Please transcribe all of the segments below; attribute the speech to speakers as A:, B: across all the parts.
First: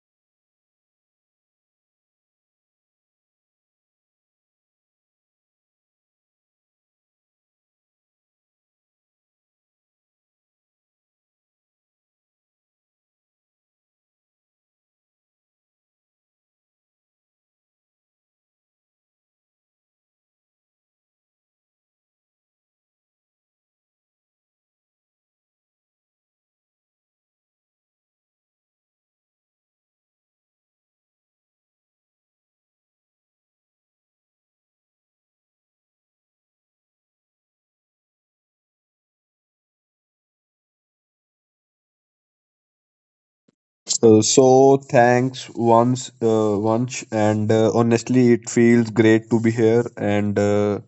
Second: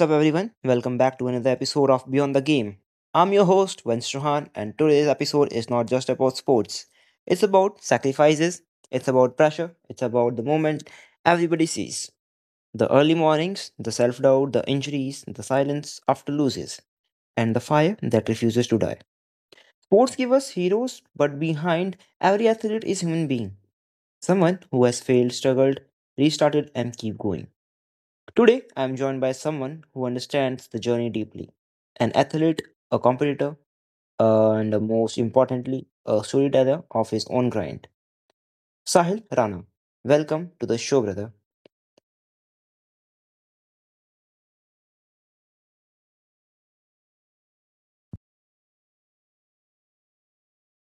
A: up, everyone? Welcome back to another episode of Beyond the Game. I'm your host, Vince Rohan, and today's episode is not just about sports. It's about sacrifices, it's about pressure, it's about the moment everybody sees the early mornings, the self doubt, the injuries, the silence after losses, and the fire that refuses to die. Sports give us heroes, but behind every athlete is a human being someone who has failed, struggled, restarted, and keep going. Today, I am joined by someone who understands the journey deeply an athlete, a competitor, and most importantly, a storyteller of his own grind. Sahil Rana, welcome to the show, brother.
B: So thanks once and honestly it feels great to be here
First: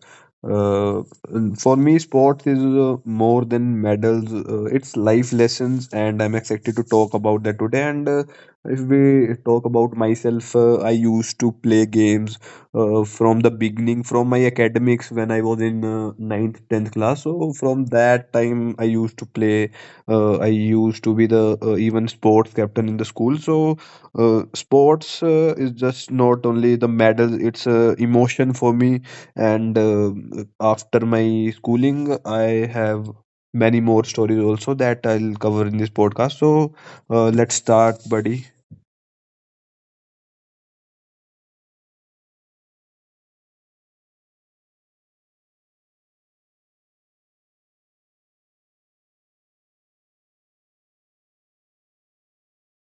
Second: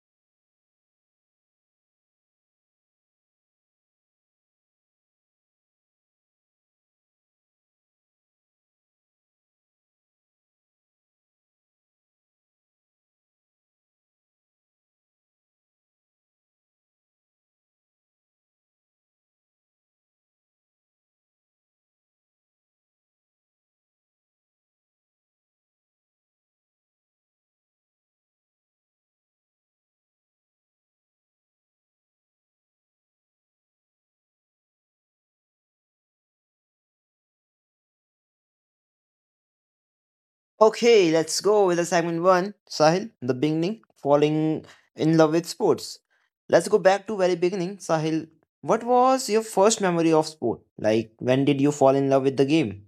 B: uh, and for me sports is more than medals, it's life lessons, and I'm excited to talk about that today. And uh, if we talk about myself, I used to play games from the beginning. From my academics, when I was in 9th, 10th class, so from that time I used to play. I used to be the even sports captain in the school. So sports is just not only the medal; it's a emotion for me. And after my schooling, I have many more stories also that I'll cover in this podcast. Let's start, buddy.
A: Okay, let's go with the segment one. Sahil, the beginning, falling in love with sports. Let's go back to very beginning. Sahil, what was your first memory of sport? Like, when did you fall in love with the game?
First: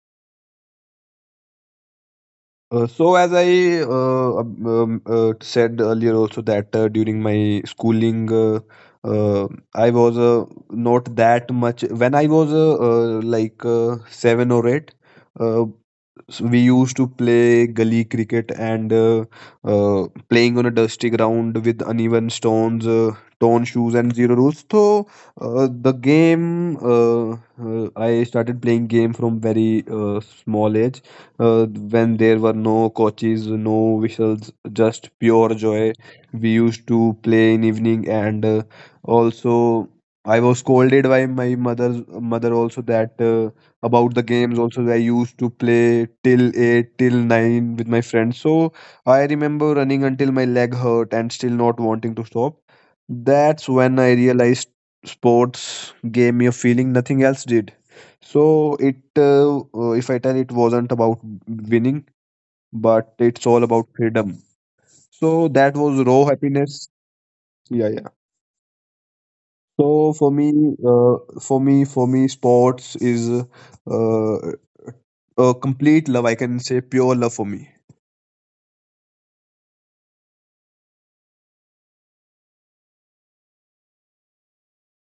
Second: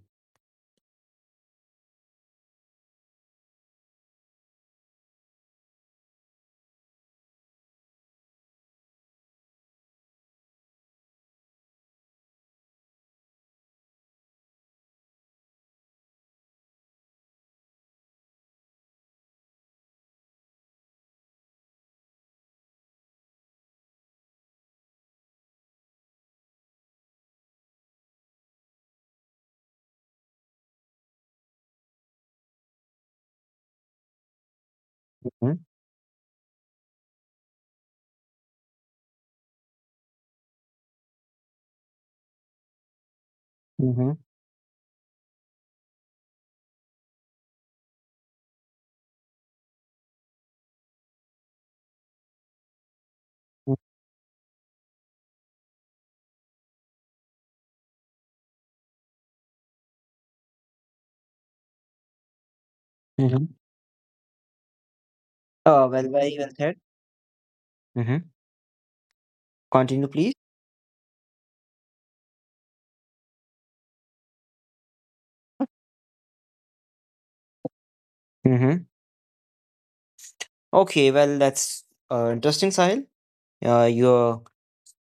B: So as I said earlier also, that during my schooling, uh, I was not that much. When I was seven or eight, uh, so we used to play gully cricket, and playing on a dusty ground with uneven stones, torn shoes, and zero rules. So the game, I started playing game from very small age, when there were no coaches, no whistles, just pure
A: Mm-hmm.
B: joy. We used to play in evening, and also I was scolded by my mother's mother also, that about
A: Mm-hmm.
B: the games. Also, I used to play till eight, till nine with my friends. So I remember running until my leg hurt and still not wanting to stop. That's when I realized sports gave me a feeling nothing else did. So if I tell, it wasn't about winning, but it's
A: Mm-hmm.
B: all about freedom. So that
A: Oh,
B: was
A: well,
B: raw
A: very well said.
B: happiness. Yeah, yeah.
A: Mm-hmm. Continue,
B: So
A: please.
B: for me, sports is uh, a complete love. I can say pure love for me.
A: Okay, well, that's interesting, Sahil. Your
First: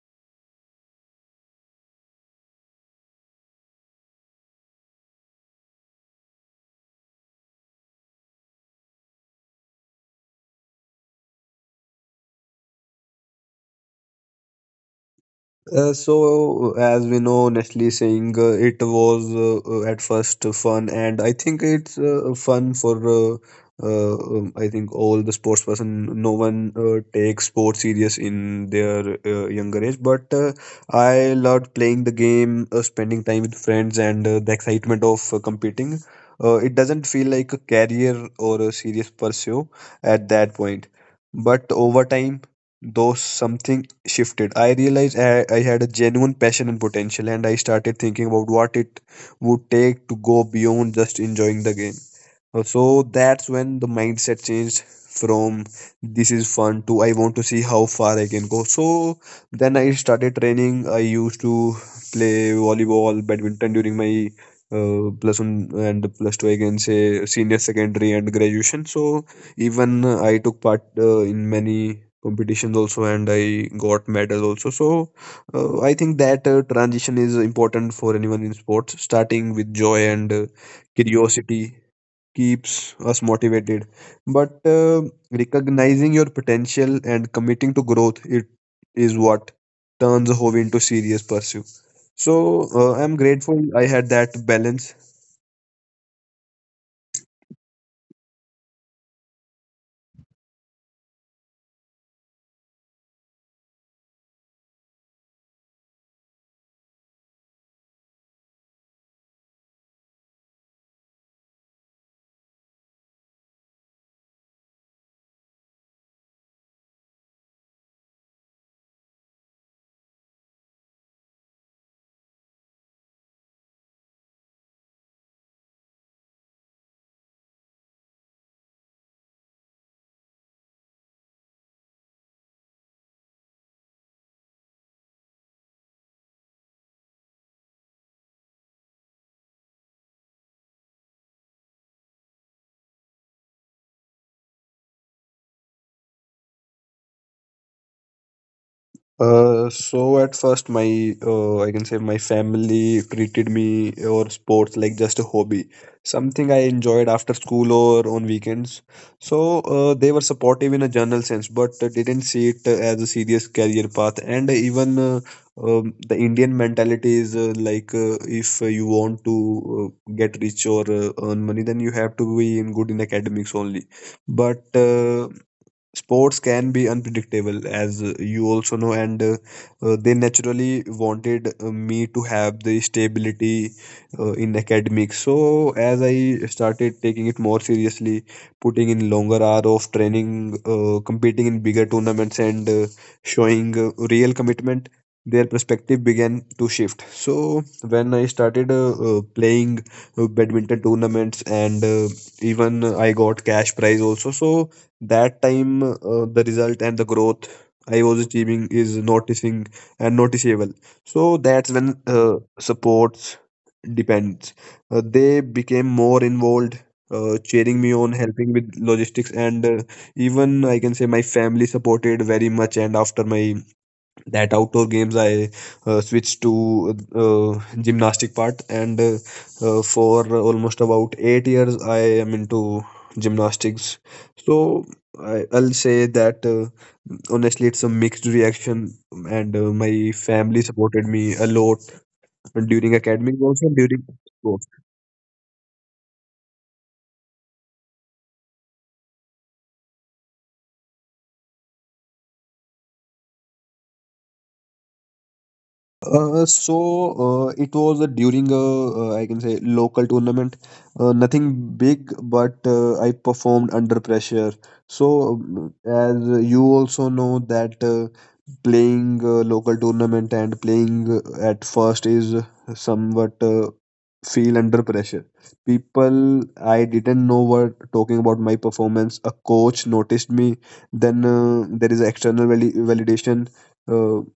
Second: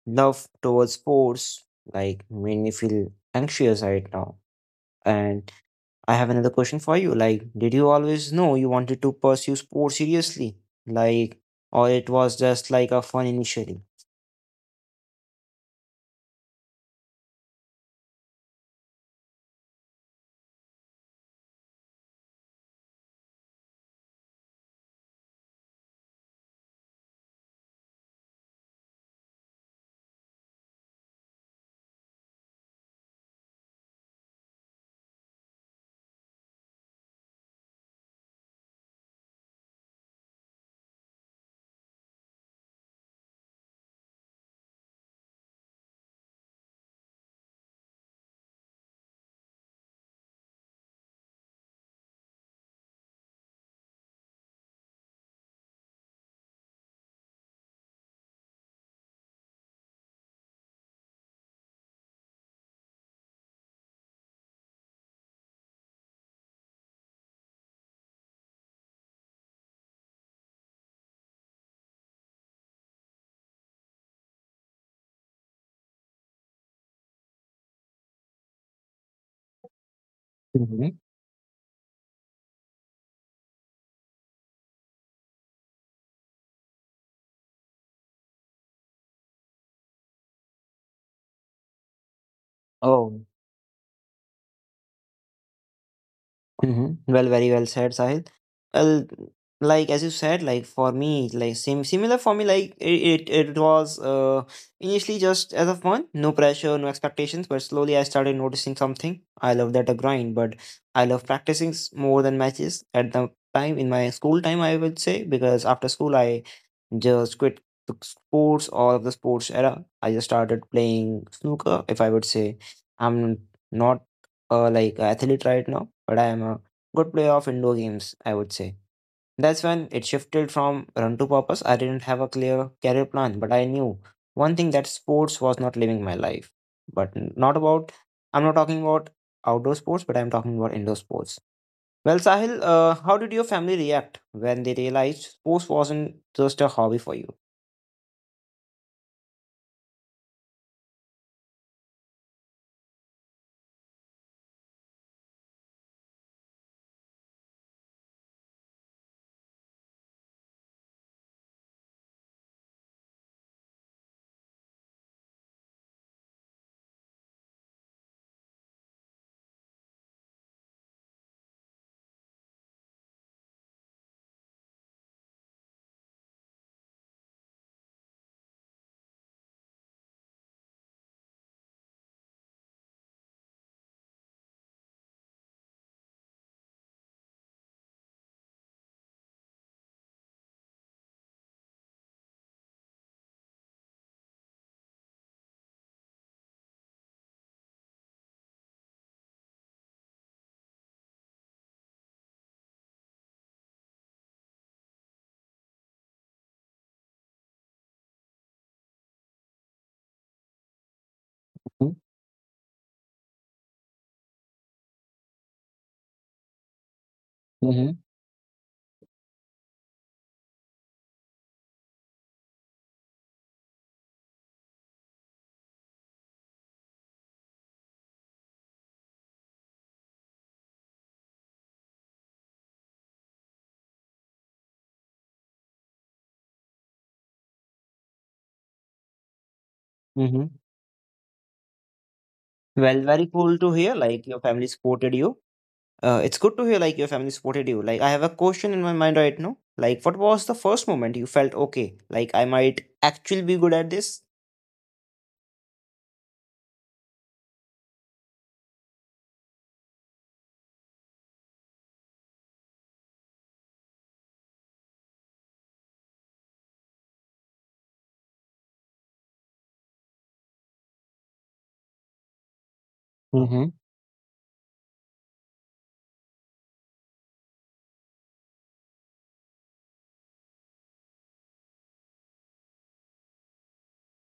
A: love towards sports like made me feel anxious right now. And I have another question for you. Like, did you always know you wanted to pursue sports seriously? Like, or it was just like a fun initially?
B: As we know, Nestle saying, it was at first fun, and I think it's fun for I think all the sports person. No one takes sports serious in their younger age, but I loved playing the game, spending time with friends, and the excitement of competing. It doesn't feel like a career or a serious pursuit at that point. But over time, though something shifted, I realized I had a genuine passion and potential, and I started thinking about what it would take to go beyond just enjoying the game. So that's when the mindset changed from this is fun to I want to see how far I can go. So then I started training. I used to play volleyball, badminton during my plus one and plus two, I can say senior secondary and graduation. So even I took part in many competitions also, and I got medal also. So I think that transition is important for anyone in sports. Starting with joy and
A: Mhm.
B: curiosity keeps us motivated, but recognizing your potential and committing to growth, it is what turns a hobby into serious pursuit. So
A: Oh,
B: I'm grateful I had that balance.
A: mhm. Well, very well said, Sahil. Well, like as you said, like for me, like same similar for me, like it was initially just as a fun, no pressure, no expectations. But slowly, I started noticing something. I love that a grind, but I love practicing more than matches at the time in my school time. I would say because after school, I just quit the sports or the sports era. I just started playing snooker. If I would say I'm not like an athlete right now, but I am a good player of indoor games, I would say. That's when it shifted from run to purpose. I didn't have a clear career plan, but I knew one thing that sports was not living my life. But not about, I'm not talking about outdoor sports, but I'm talking about indoor sports. Well, Sahil, how did your family react when they realized sports wasn't just a hobby for you?
B: So at first, my, I can say my family, treated me or sports like just a hobby, something I enjoyed after school or on weekends. So they were supportive in a general sense, but didn't see it as a serious career path. And even the Indian mentality is if you want to get rich or earn money, then you have to be in good in academics only. But sports can be unpredictable, as you also know, and they naturally wanted me to have the stability in academics. So as I started taking it more seriously, putting in longer hour of training, competing in bigger tournaments, and showing real commitment, their perspective began to shift. So when I started playing badminton tournaments, and even I got cash prize also, so that time the result and the growth I was achieving is noticing and noticeable. So that's when
A: Mhm,
B: supports depends, they became more involved, cheering
A: mhm,
B: me on, helping with logistics, and even I can say my family supported very much. And after my that outdoor games, I switched to uh, gymnastic part, and for almost about 8 years I am into gymnastics. So I'll say that honestly it's a mixed reaction, and my
A: mhm.
B: family supported me a lot during
A: Well, very
B: academics
A: cool
B: also,
A: to
B: and
A: hear,
B: during
A: like, your family
B: sports.
A: supported you. It's good to hear, like, your family supported you. Like, I have a question in my mind right now. Like, what was the first moment you felt, okay, like, I might actually be good at this?
B: Uh, so it was during a, I can say, local tournament. Nothing big, but I performed under pressure. So as you also know that playing a local tournament and playing at first is somewhat
A: Mm-hmm.
B: feel under pressure. People, I didn't know what talking about my performance. A coach noticed me. Then there is external validation. Uh,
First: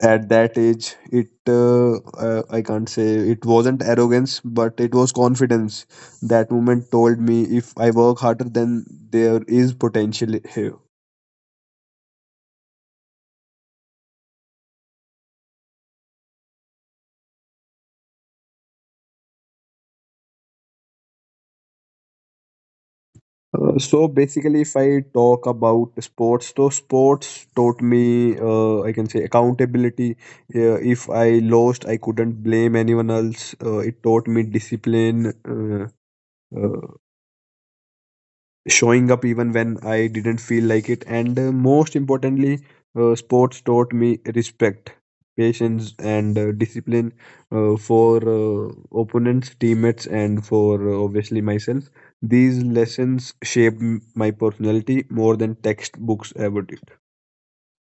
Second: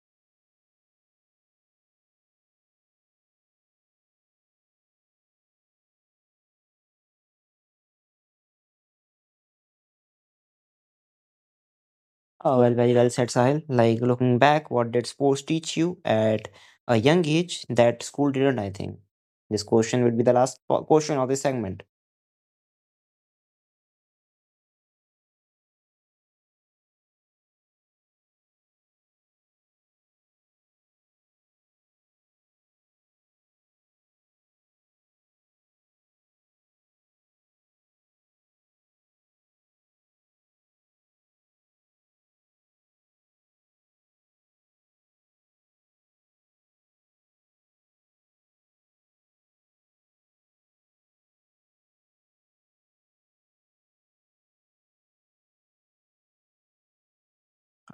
B: at that age it, I can't say it wasn't arrogance, but it was confidence. That moment told me if I work harder, then there is potential here.
A: Oh, well, very well said, Sahil. Like, looking back, what did sports teach you at a young age that school didn't, I think? This question would be the last question of this segment.
B: So basically, if I talk about sports, so sports taught me, I can say, accountability. If I lost, I couldn't blame anyone else. It taught me discipline, uh, showing up even when I didn't feel like it. And most importantly, sports taught me respect, patience, and discipline for opponents, teammates, and for obviously myself. These lessons shaped my personality more than textbooks ever did.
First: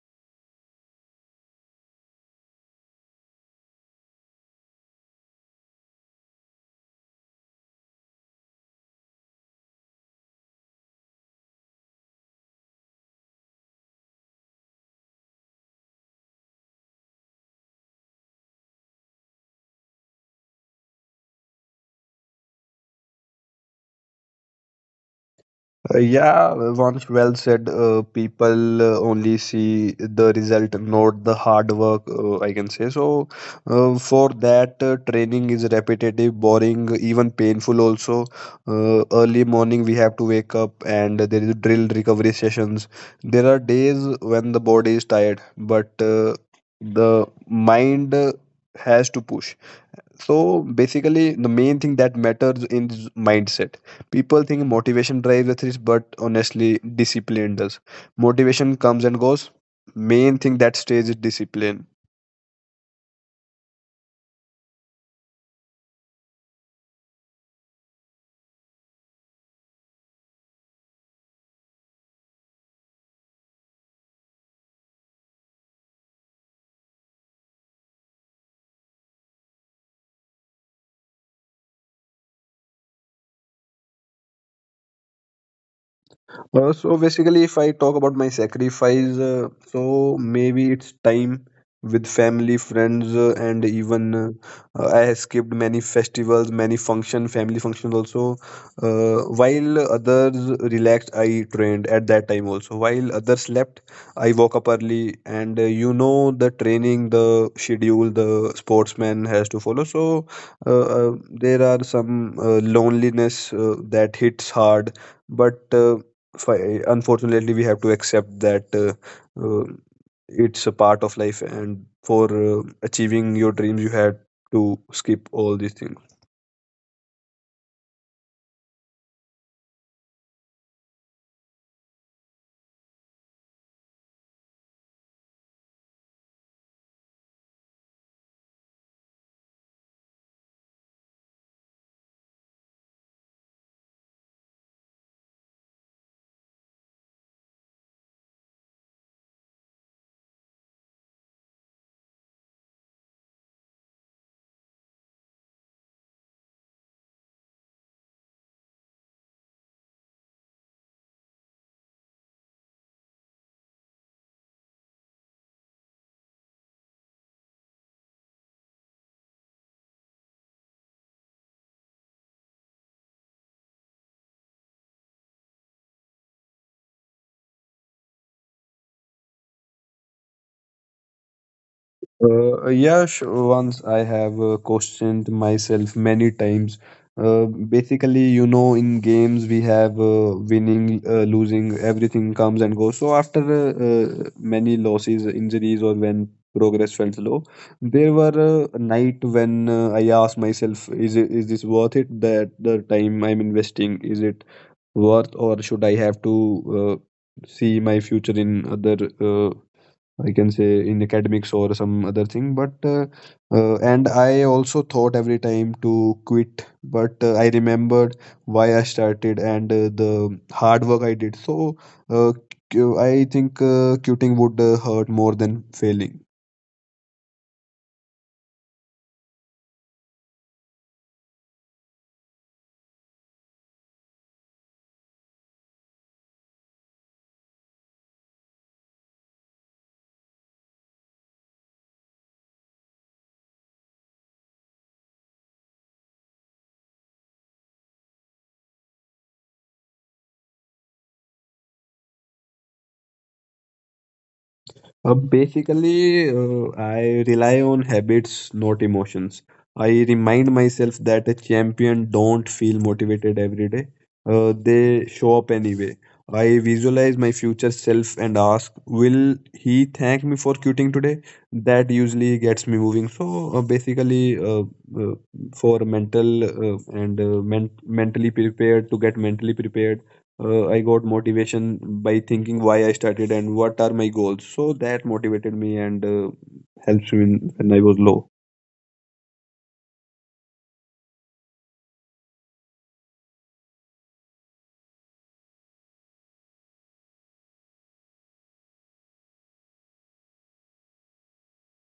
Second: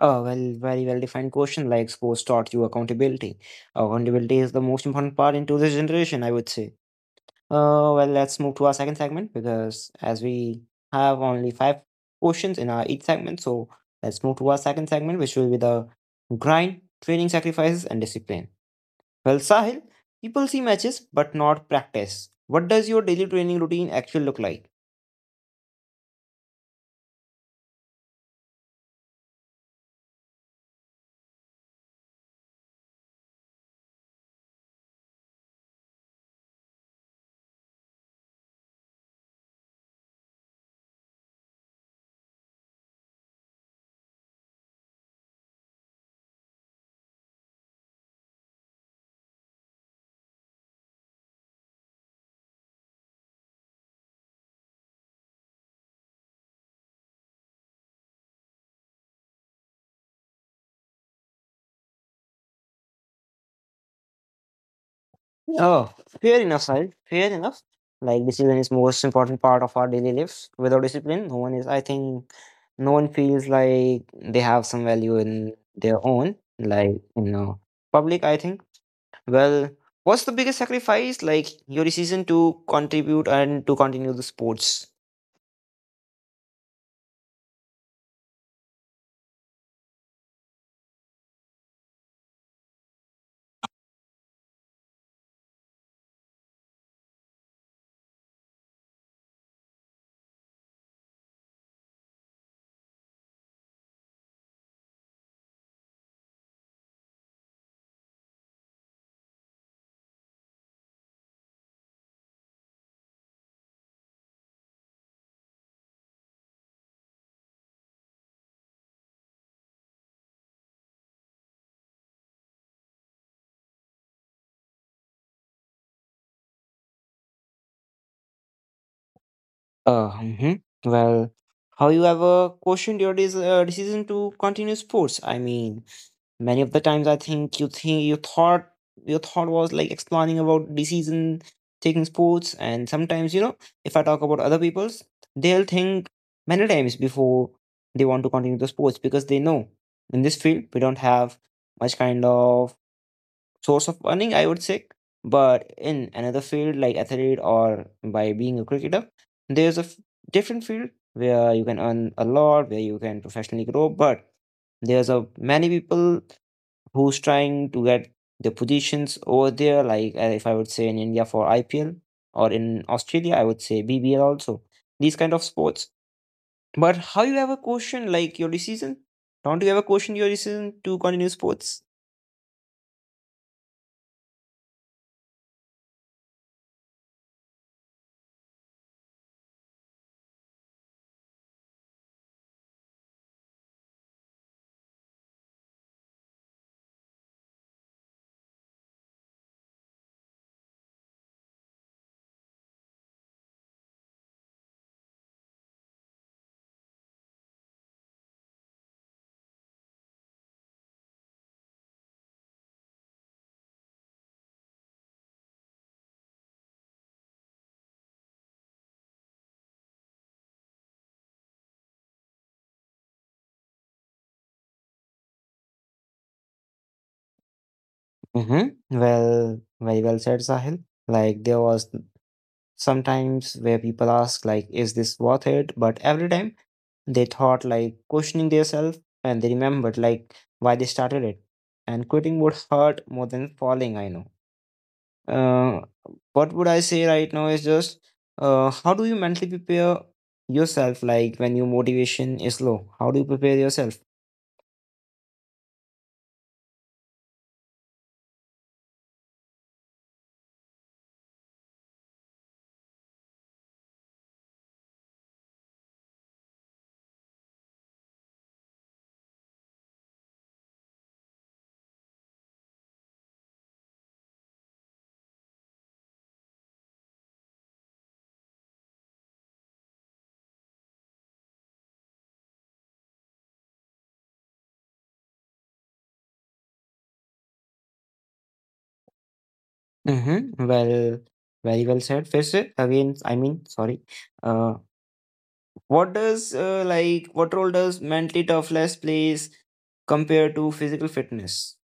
A: Oh, well, very well defined question. Like sports taught you accountability. Accountability is the most important part into this generation, I would say. Well, let's move to our second segment because as we have only five questions in our each segment, so let's move to our second segment, which will be the grind, training, sacrifices, and discipline. Well, Sahil, people see matches but not practice. What does your daily training routine actually look like?
B: Yeah, once well said. People only see the result, not the hard work. I can say so. For that, training is repetitive, boring, even painful. Also, early morning we have to wake up, and there is drill recovery sessions. There are days when the body is tired, but the mind has to push. So basically, the main thing that matters in this mindset: people think motivation drives the, but honestly discipline does. Motivation comes and goes; main thing that stays is discipline.
A: Oh, fair enough, Sahil. Fair enough. Like discipline is most important part of our daily lives. Without discipline, no one is. I think no one feels like they have some value in their own, like public. I think. Well, what's the biggest sacrifice? Like your decision to contribute and to continue the sports.
B: So basically, if I talk about my sacrifice, so maybe it's time with family, friends, and even I have skipped many festivals, many function, family functions also. While others relaxed, I trained at that time also. While others slept, I woke up early, and you know the training, the schedule, the sportsman has to follow. So there are some loneliness that hits hard, but. Unfortunately, we have to accept that, uh, it's a part of life, and for achieving your dreams, you had to skip all these things.
A: Mhm. Well, how you ever questioned your decision to continue sports? I mean, many of the times I think you thought your thought was like explaining about decision taking sports, and sometimes if I talk about other people's, they'll think many times before they want to continue the sports because they know in this field we don't have much kind of source of earning, I would say. But in another field like athlete or by being a cricketer, there's a different field where you can earn a lot, where you can professionally grow. But there's a many people who's trying to get the positions over there. Like if I would say in India for IPL or in Australia, I would say BBL also. These kind of sports. But how you ever question like your decision? Don't you ever question your decision to continue sports?
B: Yash, once I have questioned myself many times. Basically, you know, in games we have winning, losing, everything comes and goes. So after uh, many losses, injuries, or when progress felt low, there were a night when I asked myself, "Is it, is this worth it? That the time I'm investing, is it worth, or should I have to see my future in other?" I can say in academics or some other thing, but and I also thought every time to quit, but I remembered why I started, and the hard work I did. So uh, I think quitting would hurt more than failing.
A: Mhm. Well, very well said, Sahil. Like there was sometimes where people ask like, "Is this worth it?" But every time they thought like questioning themselves, and they remembered like why they started it. And quitting would hurt more than falling. I know. Uh, what would I say right now is just, how do you mentally prepare yourself? Like when your motivation is low, how do you prepare yourself?
B: Basically, I rely on habits, not emotions. I remind myself that a champion don't feel motivated every day. They show up anyway. I visualize my future self and ask, will he thank me for quitting today? That usually gets me moving. So basically, uh, for mental mentally prepared, to get mentally prepared, I got motivation by thinking why I started and what are my goals. So that motivated me, and helps me when I was low.
A: Mm-hmm. Well, very well said. First, again, I mean, sorry. Uh, What does like what role does mentally toughness plays compared to physical fitness?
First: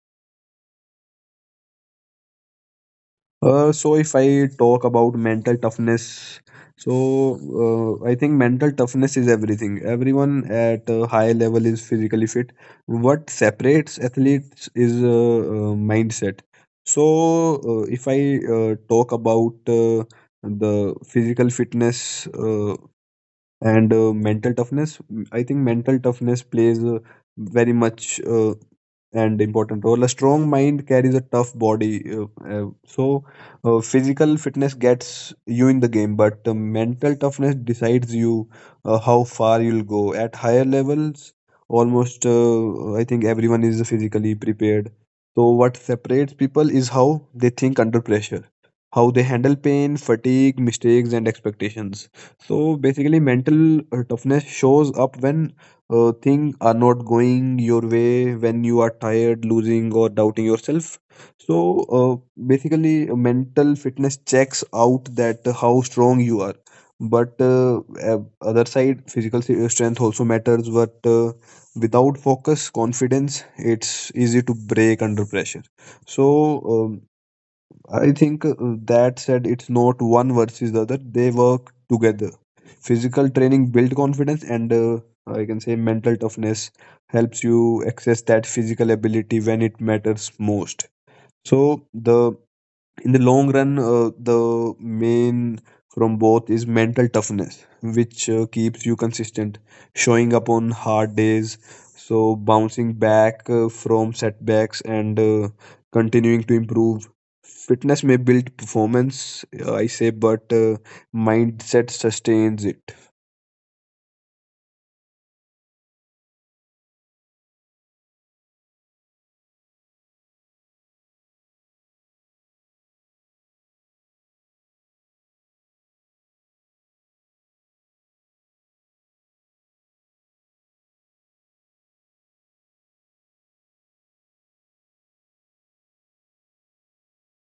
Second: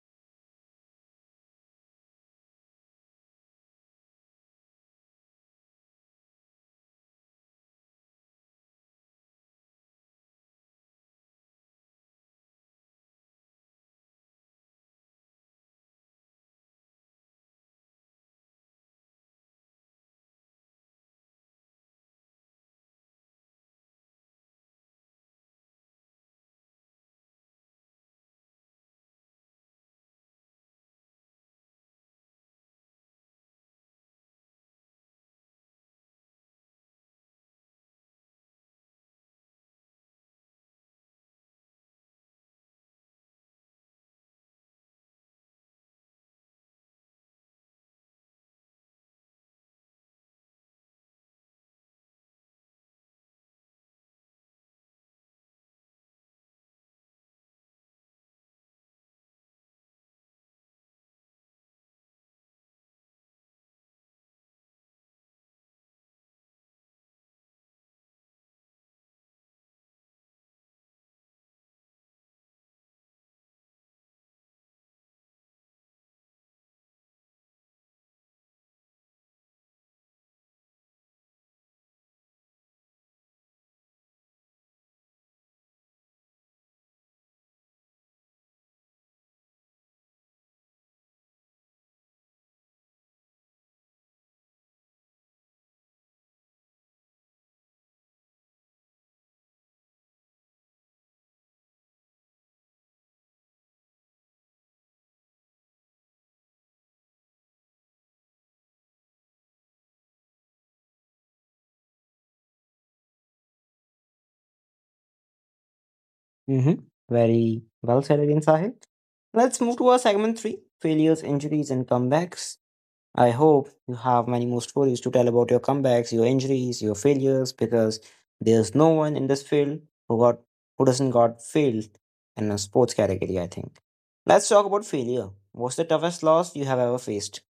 B: So if I talk about mental toughness, so I think mental toughness is everything. Everyone at a high level is physically fit. What separates athletes is mindset. So if I talk about the physical fitness. And mental toughness, I think mental toughness plays very much and important role. A strong mind carries a tough body. Physical fitness gets you in the game, but mental toughness decides you how far you'll go. At higher levels, almost I think everyone is physically prepared. So, what separates people is how they think under pressure, how they handle pain, fatigue, mistakes, and expectations. So basically, mental toughness shows up when things are not going your way, when you are tired, losing, or doubting yourself. So basically, mental fitness checks out that how strong you are. But other side, physical strength also matters. But without focus, confidence, it's easy to break under pressure. So um, I think that said, it's not one versus the other. They work together. Physical training builds confidence, and I can say mental toughness helps you access that physical ability when it matters most. So the in the long run, the main from both is mental toughness, which keeps you consistent, showing up on hard days, so bouncing back from setbacks and continuing to improve. Fitness may build performance, I say, but mindset sustains it.
A: Mm-hmm. Very well said again, Sahil. Let's move to our segment three failures, injuries, and comebacks. I hope you have many more stories to tell about your comebacks, your injuries, your failures, because there's no one in this field who got who doesn't got failed in a sports category, I think. Let's talk about failure. What's the toughest loss you have ever faced?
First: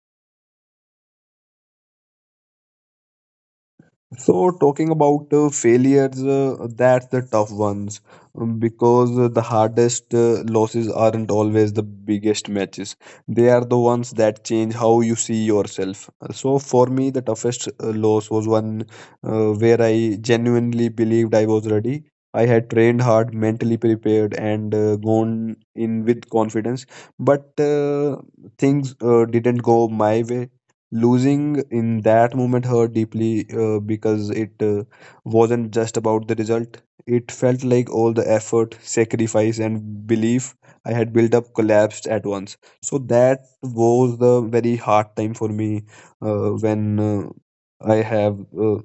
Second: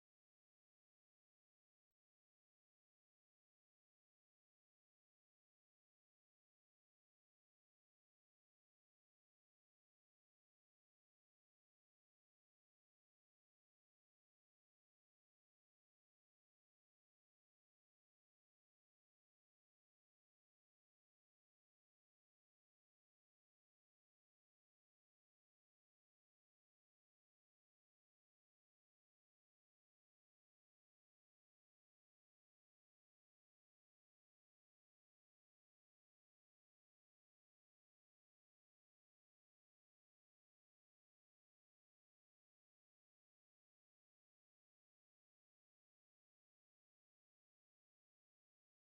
B: So, talking about failures, that's the tough ones because the hardest losses aren't always the biggest matches. They are the ones that change how you see yourself. So, for me, the toughest loss was one where I genuinely believed I was ready. I had trained hard, mentally prepared, and gone in with confidence, but things didn't go my way. Losing in that moment hurt deeply because it wasn't just about the result. It felt like all the effort, sacrifice, and belief I had built up collapsed at once. So that was the very hard time for me when I have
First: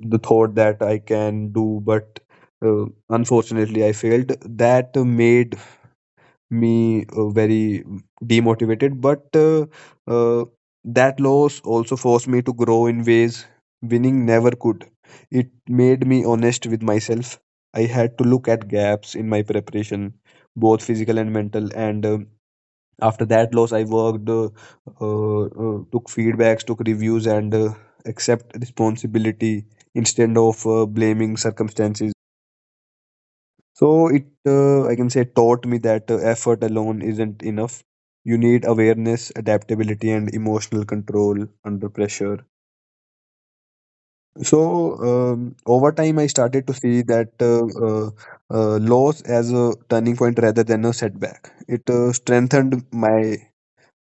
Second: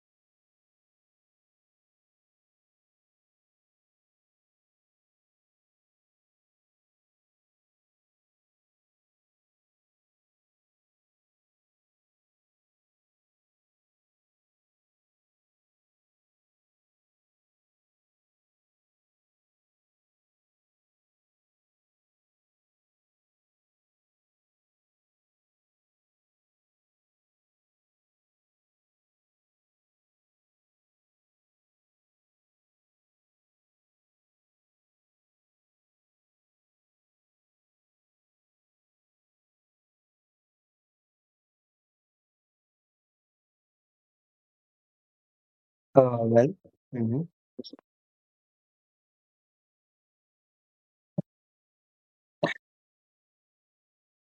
B: the thought that I can do, but unfortunately I failed. That made me very demotivated, but uh, that loss also forced me to grow in ways winning never could. It made me honest with myself. I had to look at gaps in my preparation, both physical and mental, and after that loss I worked, took feedbacks, took reviews, and accept responsibility instead of blaming circumstances. So it, I can say, taught me that effort alone isn't enough. You need awareness, adaptability, and emotional control under pressure. Over time, I
A: Well,
B: started to see
A: mm-hmm.
B: that loss as a turning point rather than a setback. It strengthened my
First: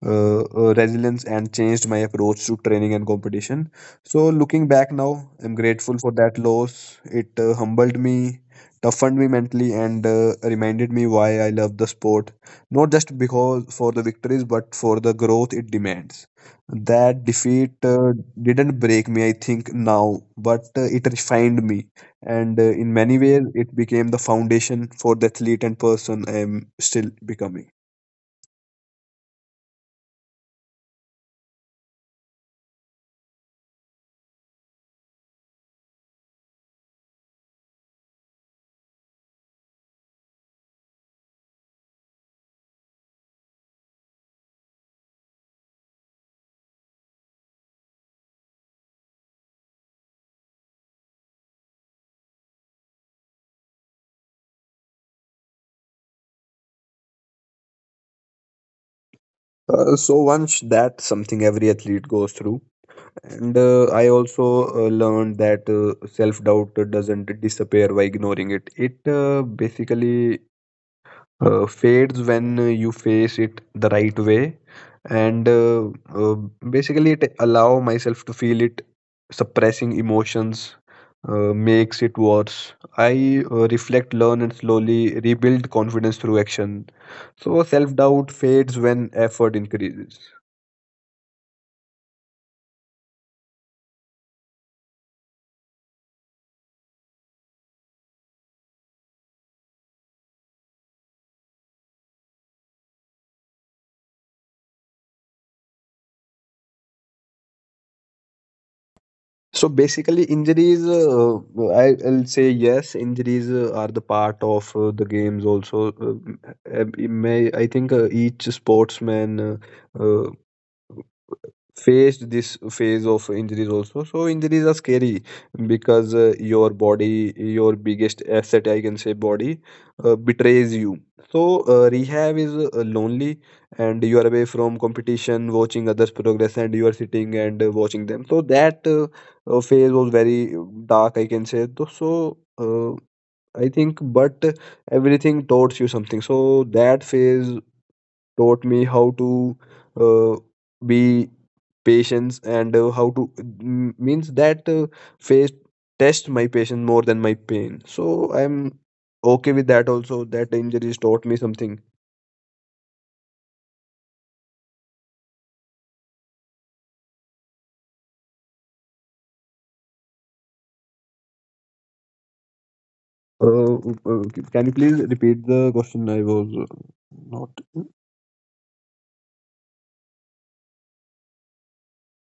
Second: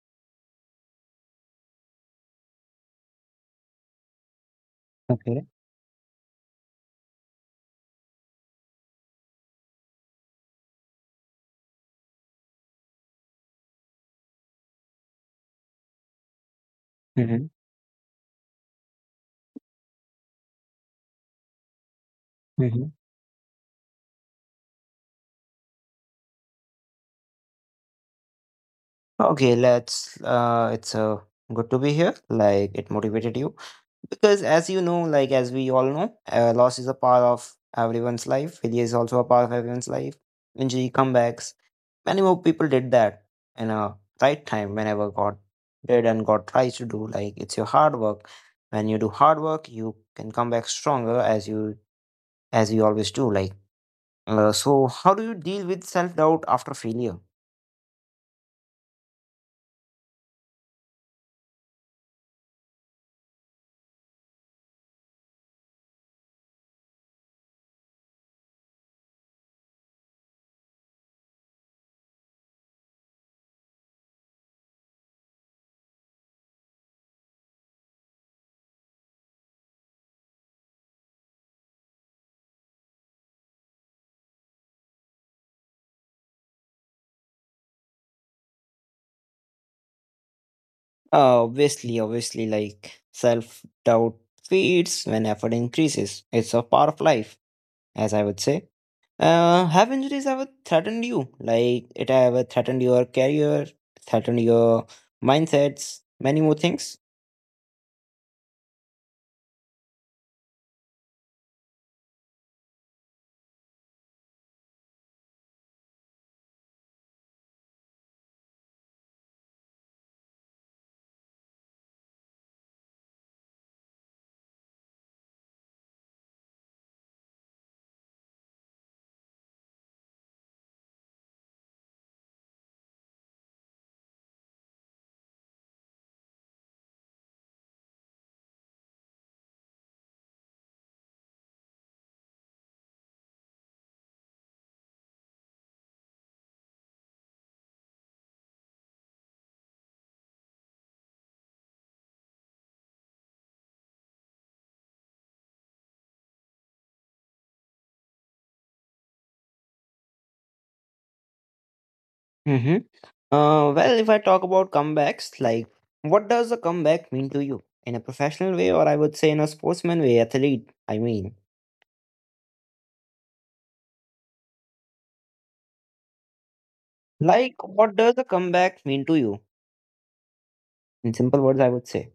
B: resilience and changed my approach to training and competition. So, looking back now,
A: Okay.
B: I'm grateful for that loss. It humbled me, toughened me mentally, and reminded me why I love the sport. Not just because for the victories, but for the growth it demands. That
A: Mm-hmm.
B: defeat didn't break me, I think, now, but it refined me. And in many ways, it became the foundation for the athlete and person I am still becoming.
A: Okay, let's it's good to be here. Like it motivated you. Because as you know, like as we all know, loss is a part of everyone's life. Failure is also a part of everyone's life. Injury comebacks. Many more people did that in a right time whenever God did and God tries to do. Like it's your hard work. When you do hard work, you can come back stronger as you always do. Like so how do you deal with self doubt after failure?
B: Once that's something every athlete goes through, and I also learned that self-doubt doesn't disappear by ignoring it. It basically fades when you face it the right way, and basically it allow myself to feel it. Suppressing emotions makes it worse. I reflect, learn, and slowly rebuild confidence through action. So self-doubt fades when effort increases.
A: Obviously, like self doubt fades when effort increases. It's a part of life, as I would say. Have injuries ever threatened you? Like, it ever threatened your career, threatened your mindsets, many more things.
B: So basically, injuries, I'll say yes, injuries are the part of the games also. It may, I think each sportsman uh, faced this phase of injuries also. So injuries are scary because your body, your biggest asset, I can say body, betrays you. So rehab is lonely and you are away from competition, watching others progress, and you are sitting and watching them. So that phase was very dark, I can say. Though, so I think, but everything taught you something. So that phase taught me how to uh, be patience and how to, means that phase test my patience more than my pain. So I'm okay with that also, that injuries taught me something.
A: Mm-hmm. Well, if I talk about comebacks, like, what does a comeback mean to you in a professional way, or I would say in a sportsman way, athlete? I mean,
B: uh, uh, can you please repeat the question? I was, not.
A: like, what does a comeback mean to you? In simple words, I would say.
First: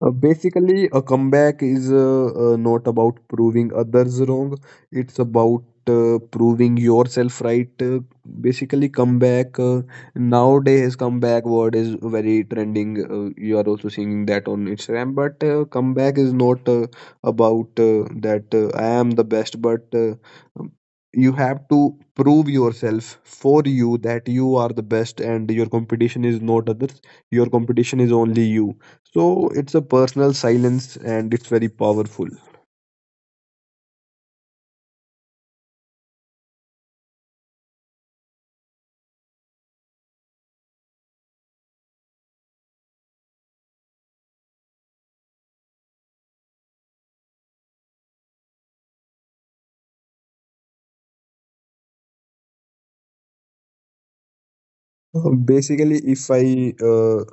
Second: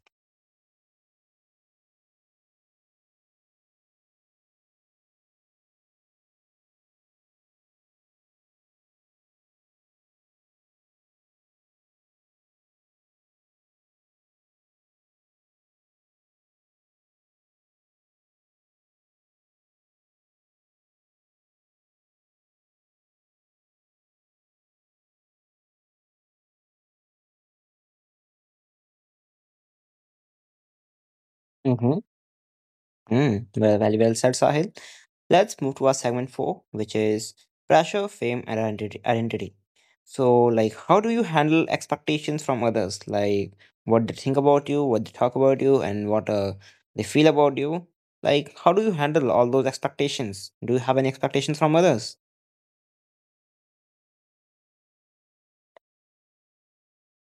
B: Basically, a comeback is not about proving others wrong. It's about proving yourself right. Basically, comeback, nowadays comeback word is very trending. You are also seeing that on Instagram. But comeback is not about that I am the best, but um, you have to prove yourself for you that you are the best and your competition is not others. Your competition is only you, so it's a personal silence and it's very powerful.
A: Mm, well, very well said, Sahil. Let's move to our segment four, which is pressure, fame, and identity. So, like, how do you handle expectations from others? Like, what they think about you, what they talk about you, and what they feel about you? Like, how do you handle all those expectations? Do you have any expectations from others?
B: Basically, if I, uh,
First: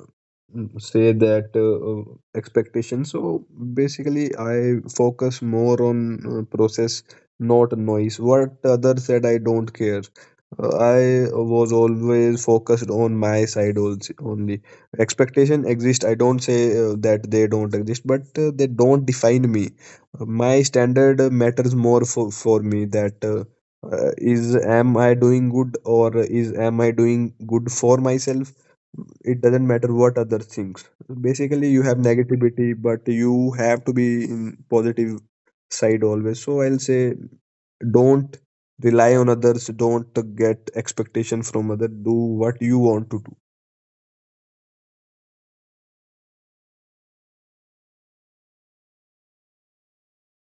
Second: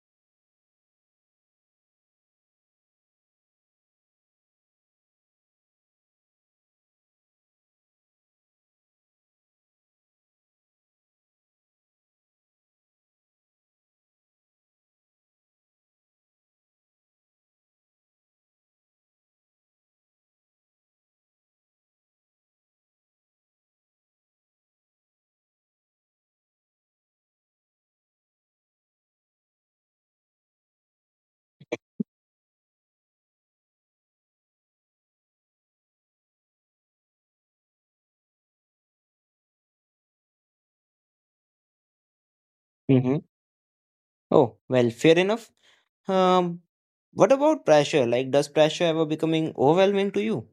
B: mm, say that expectation, so basically I focus more on process, not noise. What others said, I don't care. I was always focused on my side also, only. Expectation exist. I don't say that they don't exist, but they don't define me. My standard matters more for me that is am I doing good, or is am I doing good for myself? It doesn't matter what other things. Basically you have negativity, but you have to be in positive side always. So I'll say, don't rely on others, don't get expectation from other, do what you want to
A: Mm-hmm.
B: do.
A: Oh, well, fair enough. Um, what about pressure? Like, does pressure ever becoming overwhelming to you?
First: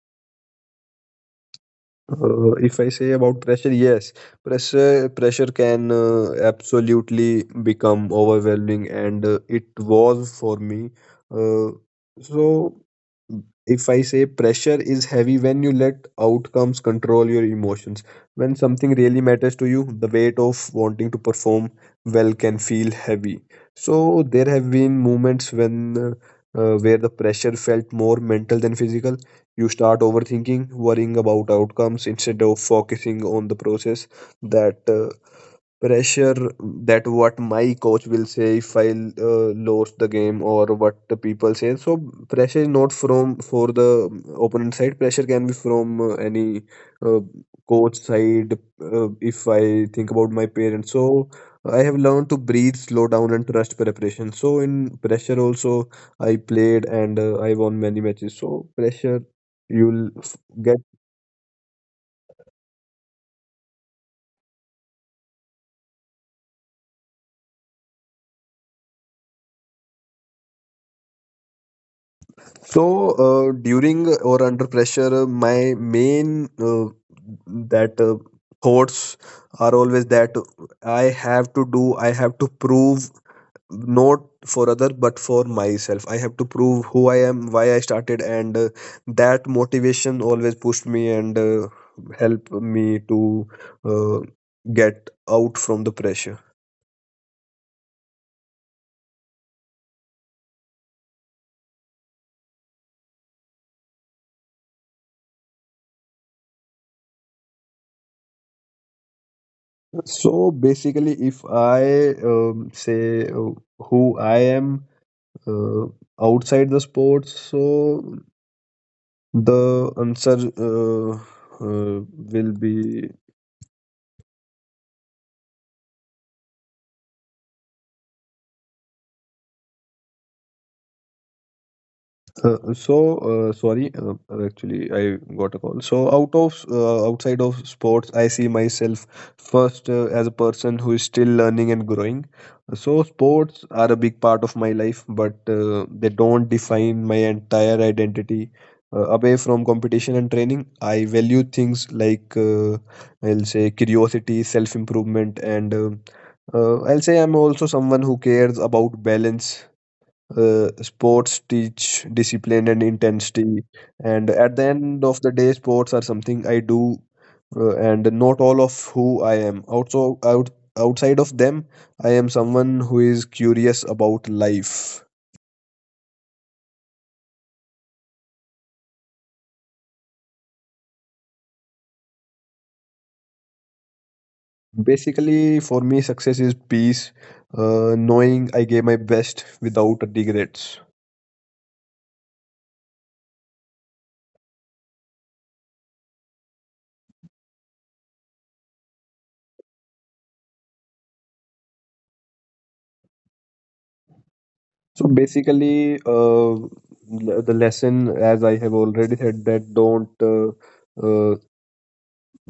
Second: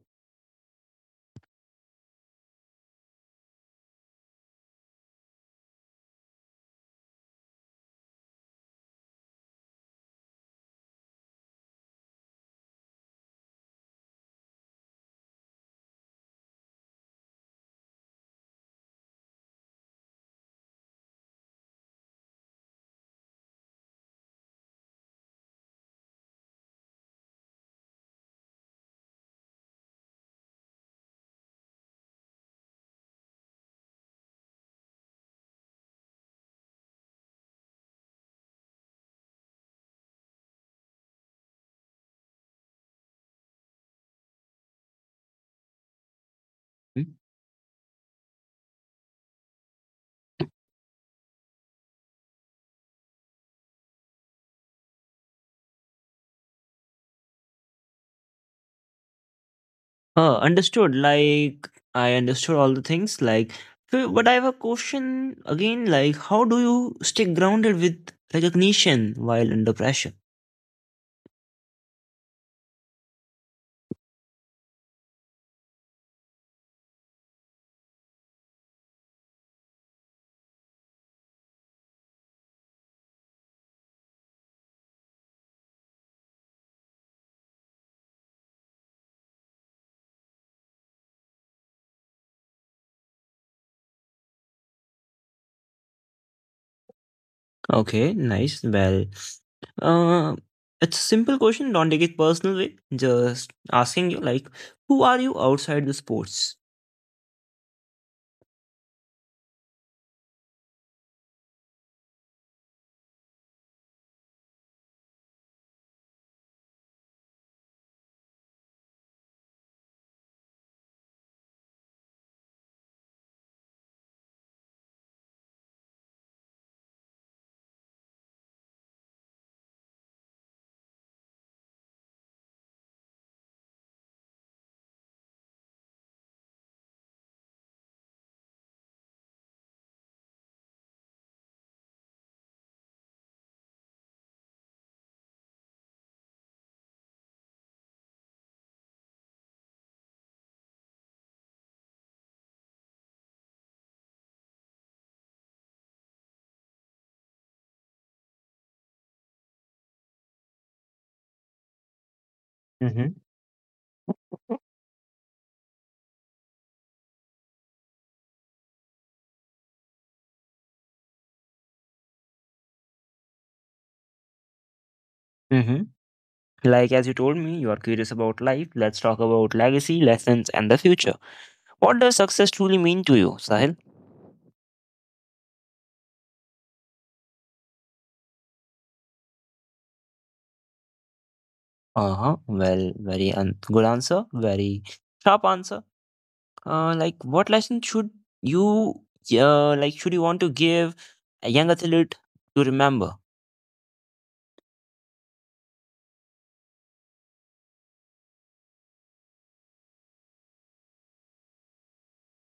B: If I say about pressure, yes, pressure can absolutely become overwhelming, and it was for me. Uh, so, if I say pressure is heavy when you let outcomes control your emotions, when something really matters to you, the weight of wanting to perform well can feel heavy. So there have been moments when where the pressure felt more mental than physical. You start overthinking, worrying about outcomes instead of focusing on the process. That pressure, that what my coach will say if I lose the game, or what the people say. So pressure is not from for the opponent side. Pressure can be from any uh, coach side. If I think about my parents, so I have learned to breathe, slow down, and trust preparation. So in pressure also I played and I won many matches. So pressure you'll get.
A: Understood. Like I understood all the things. Like, but I have a question again. Like, how do you stay grounded with recognition while under pressure?
B: So during or under pressure, my main that thoughts are always that I have to do, I have to prove, not for other but for myself. I have to prove who I am, why I started, and that motivation always pushed me and help me to uh, get out from the pressure.
A: Okay, nice. Well, uh, it's a simple question. Don't take it personal way. Just asking you, like, who are you outside the sports?
B: So basically, if I say who I am uh, outside the sports, so the answer will be, sorry, actually I got a call. So out of, outside of sports, I see myself first as a person who is still learning and growing. So sports are a big part of my life, but they don't define my entire identity. Away from competition and training, I value things like I'll say curiosity, self improvement, and I'll say I'm also someone who cares about balance. Sports teach discipline and
A: Mm-hmm.
B: intensity, and at the end of the day sports are something I do and not all of who I am. Also out, outside of them, I am someone who is curious about life.
A: Mm-hmm. Like as you told me, you are curious about life. Let's talk about legacy, lessons, and the future. What does success truly mean to you, Sahil?
B: Basically for me success is peace, knowing I gave my best without regrets.
A: Uh-huh. Well, very un good answer, very sharp answer. Like what lesson you should you want to give a young athlete to remember?
B: So basically, the lesson, as I have already said, that don't, uh,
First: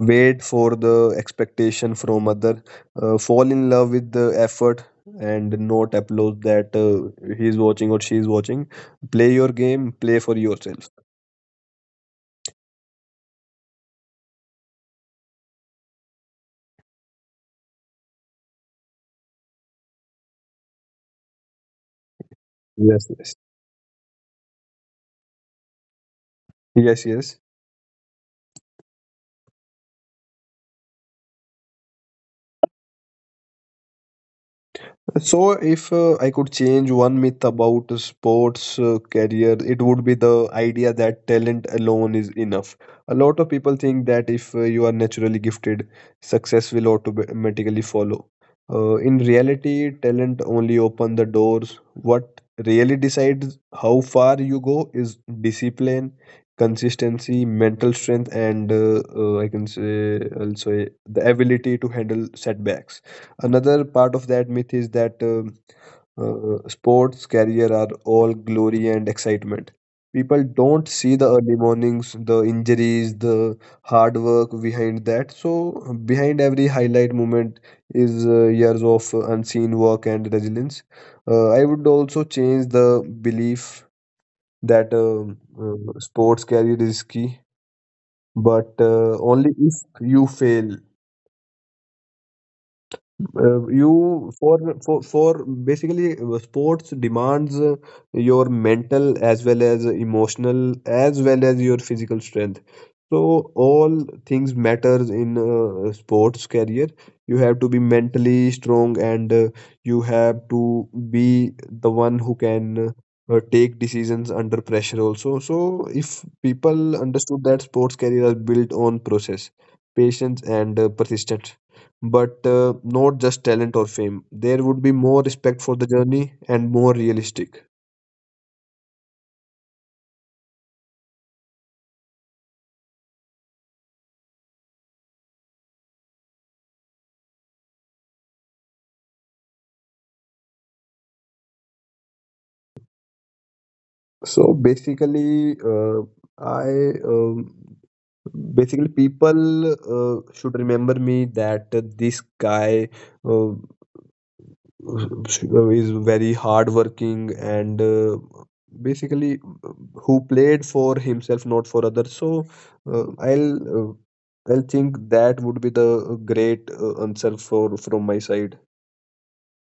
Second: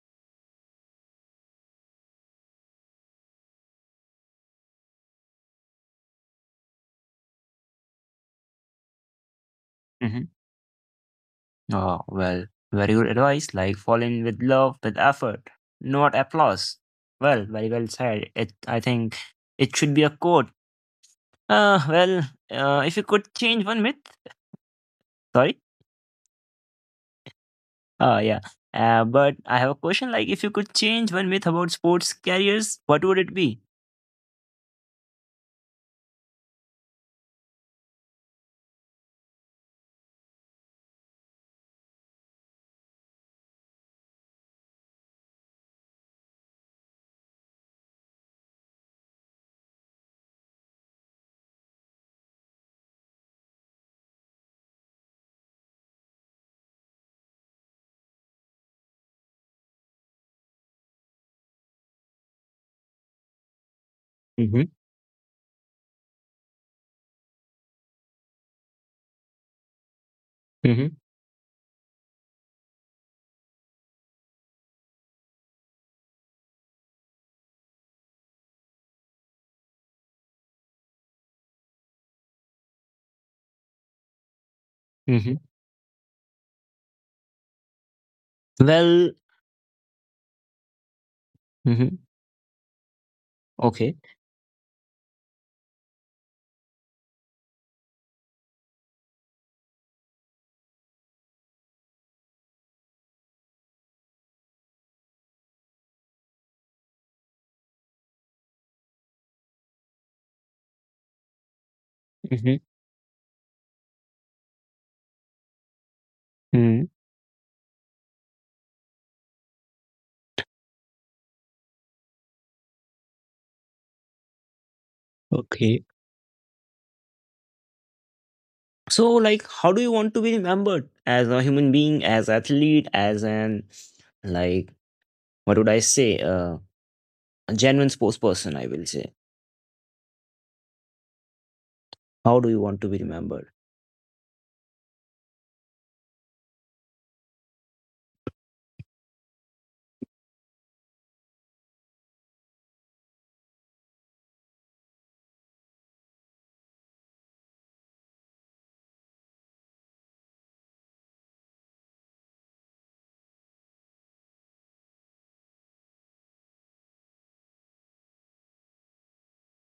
B: wait for the expectation from other. Fall in love with the effort and not applaud that he's watching or she's watching. Play your game, play
A: Mm-hmm.
B: for yourself.
A: Oh, well, very good advice. Like fall in with love, with effort, not applause. Well, very well said. It I think it should be a quote. Well, if you
B: Yes,
A: could
B: yes.
A: change one myth, sorry.
B: Yes, yes.
A: Yeah. But I have a question. Like, if you could change one myth about sports careers, what would it be?
B: So, if I could change one myth about sports career, it would be the idea that talent alone is enough. A lot of people think that if you are naturally gifted, success will automatically follow. In reality, talent only open the doors. What really decides how far you go is discipline, consistency, mental strength, and I can say also the ability to handle setbacks. Another part of that
A: Mhm,
B: myth is that sports career are all glory and excitement. People don't
A: mhm,
B: see the early mornings, the injuries, the hard work behind that. So behind every highlight moment is years of unseen work and resilience. I would also change the belief that
A: mhm.
B: sports career is risky, but
A: Well,
B: only if you fail.
A: mhm. Okay.
B: You for basically sports demands your mental as well as emotional as well as your physical strength. So all things matters in sports career. You have to be mentally strong and you have to be the one who
A: Mhm,
B: can take decisions under pressure also. So if people
A: mhm,
B: understood that sports career are built on process, patience and persistence, but not just talent or fame, there would be more respect for the
A: okay.
B: journey and more realistic.
A: So, like, how do you want to be remembered as a human being, as athlete, as an like, what would I say? A genuine sports person, I will say. How do you want to be remembered?
B: So basically, I, basically people should remember me that this guy uh, is very hardworking and basically uh, who played for himself, not for others. So uh, I'll uh, I'll think that would be the great answer for from my side.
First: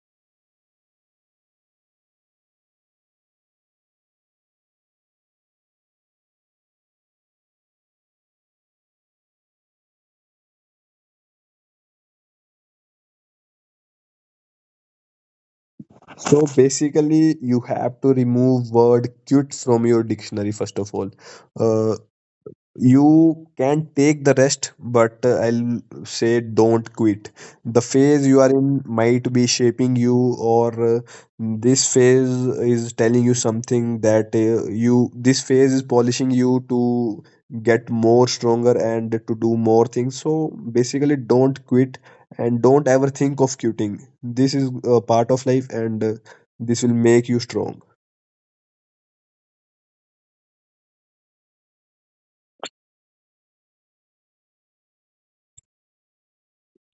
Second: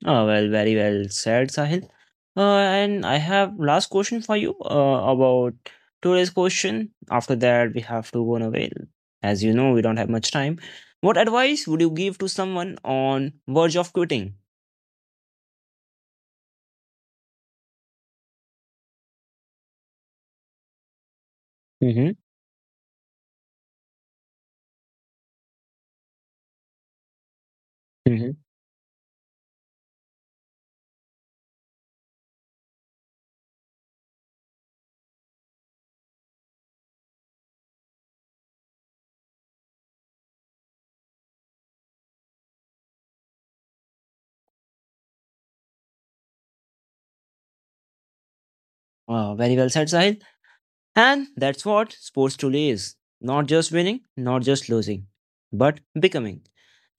A: Oh, well, very well said, Sahil. And I have last question for you about today's question. After that, we have to go on away. As you know, we don't have much time. What advice would you give to someone on verge of quitting?
B: So basically, you have to remove word cute from your dictionary first of all. Uh,
A: Mm-hmm.
B: you can take the rest, but I'll say don't quit. The phase
A: Mm-hmm.
B: you are in might be shaping you, or this phase is telling you something, that you, this phase is polishing you to get more stronger and to do more things. So basically don't quit and don't ever think of quitting. This is a part of life and this will make you strong.
A: Wow, very well said, Sahil. And that's what sports truly is. Not just winning, not just losing, but becoming.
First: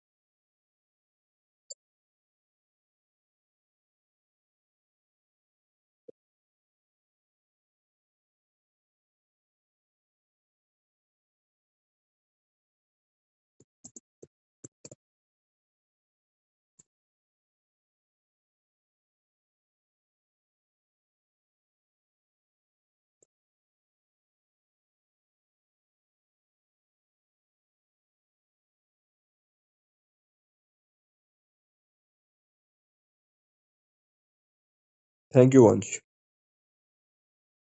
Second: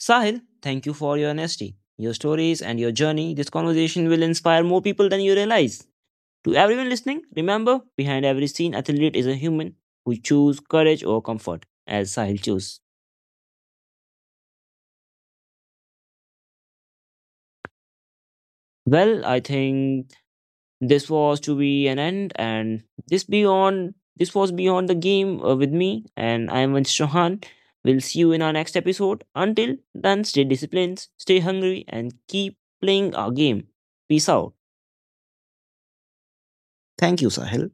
A: Sahil, thank you for your honesty, your stories, and your journey. This conversation will inspire more people than you realize. To everyone listening, remember behind every seen athlete is a human who choose courage or comfort, as Sahil chose. Well, I think this was to be an end, and this was beyond the game with me, and I am Vansh Chauhan. We'll see you in our next episode. Until then, stay disciplined, stay hungry, and keep playing our game. Peace out.
B: Thank you, Vansh.
A: Thank you, Sahil.